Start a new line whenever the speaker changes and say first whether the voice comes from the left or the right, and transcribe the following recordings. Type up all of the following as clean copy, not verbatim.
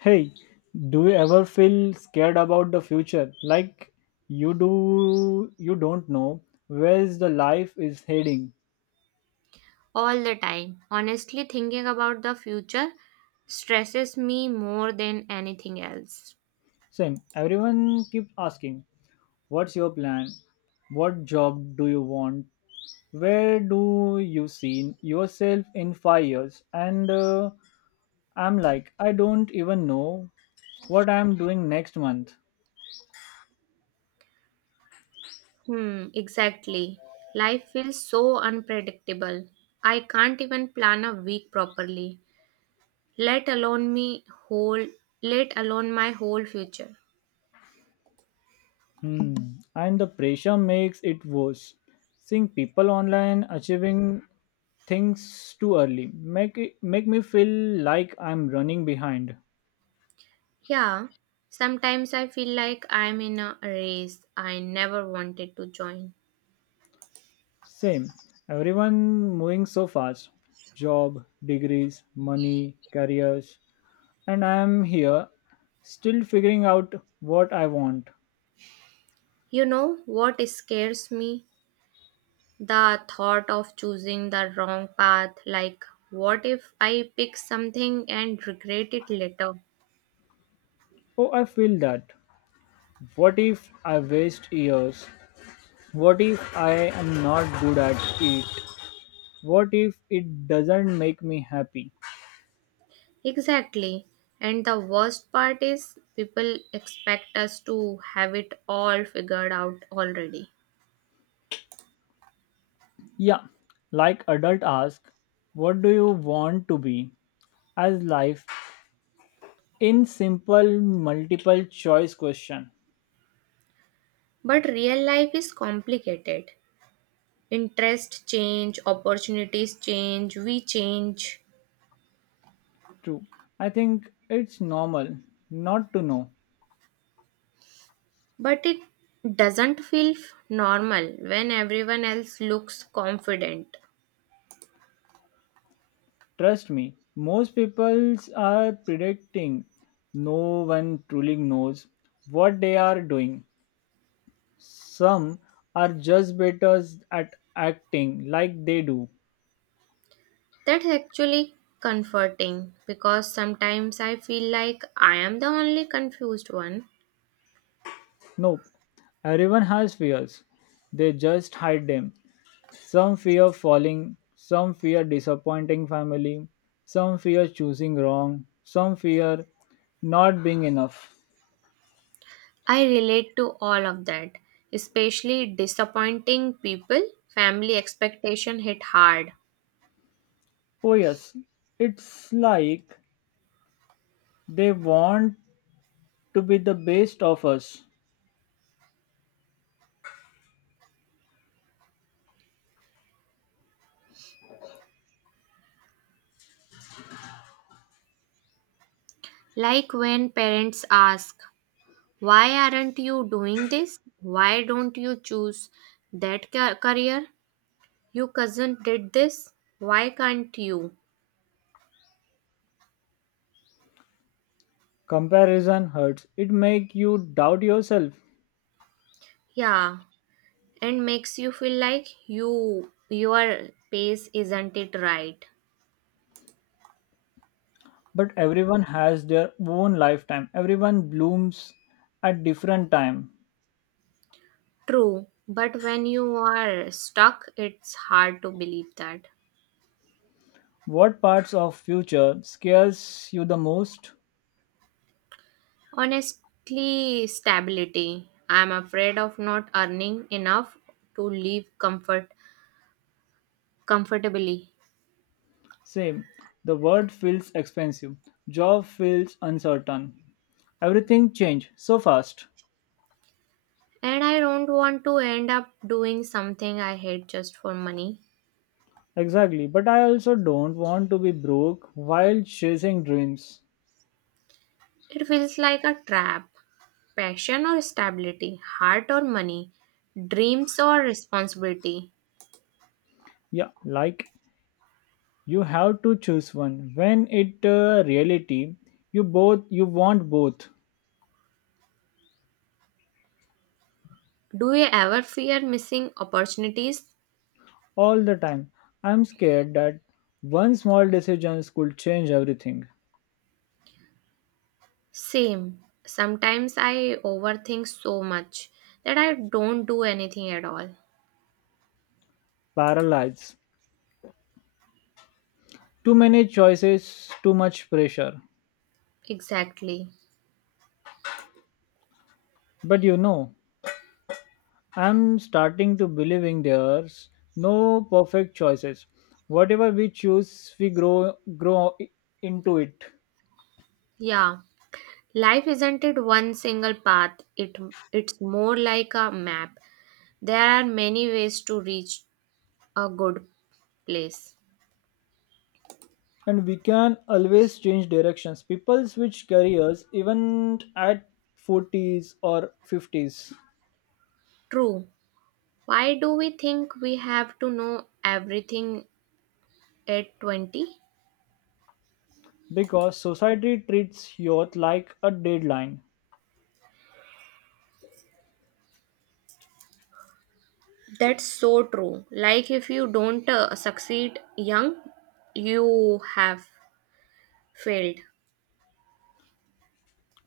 left: Hey, do you ever feel scared about the future? Like you don't know where's the life is heading.
right: All the time. Honestly, thinking about the future stresses me more than anything else.
left: Same. Everyone keeps asking, what's your plan? What job do you want? Where do you see yourself in 5 years? And I'm like, I don't even know what I'm doing next month.
right: Hmm, exactly. Life feels so unpredictable. I can't even plan a week properly, let alone me whole let alone my whole future.
left: Hmm. And the pressure makes it worse. Seeing people online achieving things too early make me feel like I'm running behind.
right: Yeah, sometimes I feel like I'm in a race I never wanted to join.
left: Same. Everyone moving so fast. Job, degrees, money, careers, and I am here still figuring out what I want.
right: You know what scares me? The thought of choosing the wrong path, like what if I pick something and regret it later?
left: Oh, I feel that. What if I waste years? What if I am not good at it? What if it doesn't make me happy?
right: Exactly. And the worst part is people expect us to have it all figured out already.
left: Yeah, like adult ask, what do you want to be as life in simple multiple choice question.
right: But real life is complicated. Interest change, opportunities change, we change.
left: True. I think it's normal not to know.
right: But it doesn't feel normal when everyone else looks confident.
left: Trust me, most peoples are predicting no one truly knows what they are doing. Some are just better at acting like they do.
right: That's actually comforting because sometimes I feel like I am the only confused one.
left: Nope. Everyone has fears. They just hide them. Some fear falling, some fear disappointing family, some fear choosing wrong, some fear not being enough.
right: I relate to all of that, especially disappointing people. Family expectation hit hard.
left: Oh, yes. It's like they want to be the best of us.
right: Like when parents ask, why aren't you doing this? Why don't you choose career? Your cousin did this. Why can't you?
left: Comparison hurts. It makes you doubt yourself.
right: Yeah, and makes you feel like your pace isn't it right.
left: But everyone has their own lifetime. Everyone blooms at different time.
right: True, but when you are stuck it's hard to believe that.
left: What parts of future scares you the most?
right: Honestly, stability. I'm afraid of not earning enough to live comfortably.
left: Same. The world feels expensive. Job feels uncertain. Everything changed so fast.
right: And I don't want to end up doing something I hate just for money.
left: Exactly, but I also don't want to be broke while chasing dreams.
right: It feels like a trap. Passion or stability, heart or money, dreams or responsibility.
left: Yeah, like you have to choose one. When it reality, you want both
right: Do you ever fear missing opportunities?
left: all the time. I'm scared that one small decision could change everything.
right: Same. Sometimes I overthink so much that I don't do anything at all.
left: Paralyze. Too many choices, too much pressure.
right: Exactly.
left: But you know, I'm starting to believing there's no perfect choices. Whatever we choose, we grow i- into it.
right: Yeah. Life isn't it one single path. It's more like a map. There are many ways to reach a good place.
left: And we can always change directions. People switch careers even at 40s or 50s
right: True. Why do we think we have to know everything at 20?
left: because society treats youth like a deadline.
right: That's so true. Like if you don't succeed young, you have failed.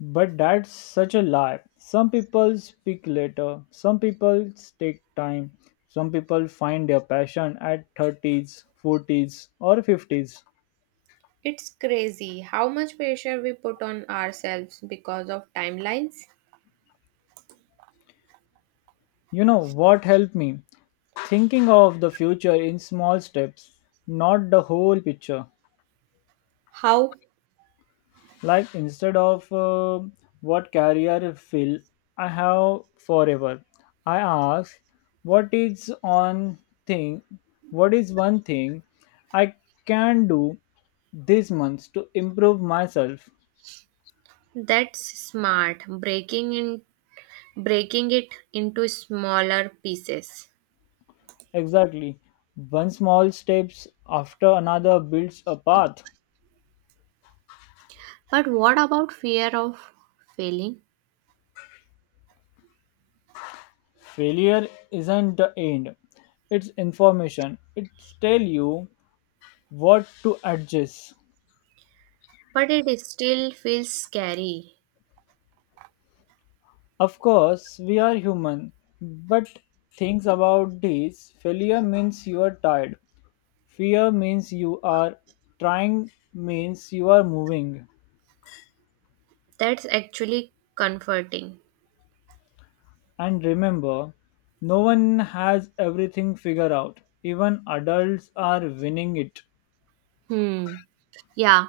left: But that's such a lie. Some people speak later, some people take time, some people find their passion at 30s, 40s, or 50s.
right: It's crazy how much pressure we put on ourselves because of timelines.
left: You know what helped me? Thinking of the future in small steps, not the whole picture.
right: How?
left: Like instead of what career fill I have forever, I ask what is on thing what is one thing I can do this month to improve myself.
right: That's smart. Breaking it into smaller pieces.
left: Exactly, one small steps after another builds a path.
right: But what about fear of failing?
left: Failure isn't the end, it's information. It tell you what to adjust.
right: But it still feels scary.
left: Of course, we are human, but things about this failure means you are tired, fear means you are trying, means you are moving.
right: That's actually comforting.
left: And remember, no one has everything figured out, even adults are winning it.
right: Hmm. Yeah.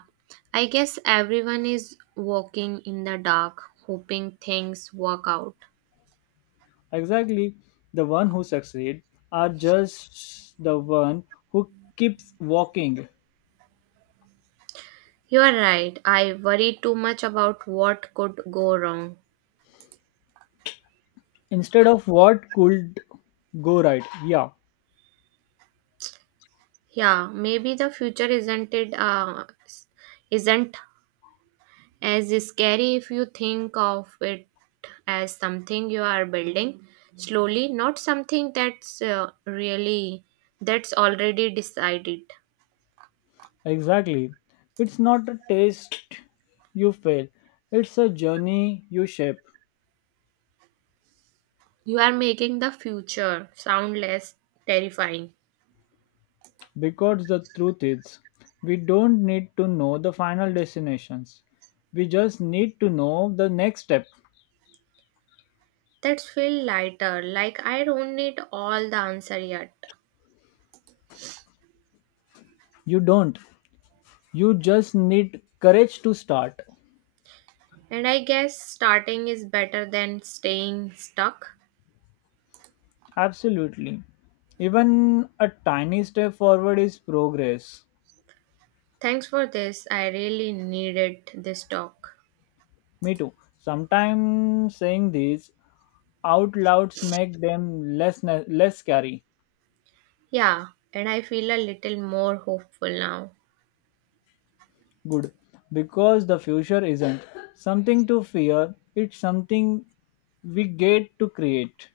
right: I guess everyone is walking in the dark, hoping things work out.
left: Exactly, the one who succeed are just the one who keeps walking
right: You are right. I worry too much about what could go wrong.
left: instead of what could go right. Yeah.
right: Yeah, maybe the future isn't it s- isn't as scary if you think of it as something you are building slowly, not something that's already decided.
left: Exactly. It's not a taste you fail, it's a journey you shape.
right: You are making the future sound less terrifying.
left: Because the truth is, we don't need to know the final destinations. We just need to know the next step.
right: That's feel lighter, like I don't need all the answer yet.
left: You don't. You just need courage to start.
right: And I guess starting is better than staying stuck.
left: Absolutely. Even a tiny step forward is progress.
right: Thanks for this. I really needed this talk.
left: Me too. Sometimes saying these out louds make them less scary.
right: Yeah, and I feel a little more hopeful now.
left: Good, because the future isn't something to fear, it's something we get to create.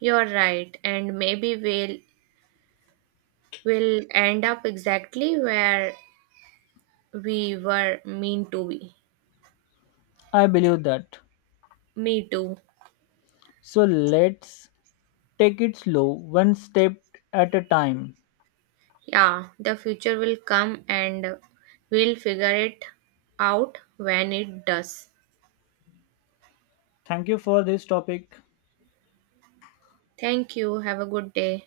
right: You're right, and maybe we'll will end up exactly where we were mean to be.
left: I believe that.
right: Me too.
left: So let's take it slow, one step at a time.
right: Yeah, the future will come and we'll figure it out when it does.
left: Thank you for this topic.
right: Thank you. Have a good day.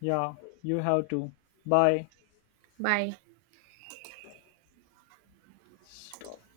left: Yeah, you have to. Bye.
right: Bye.
left: Stop.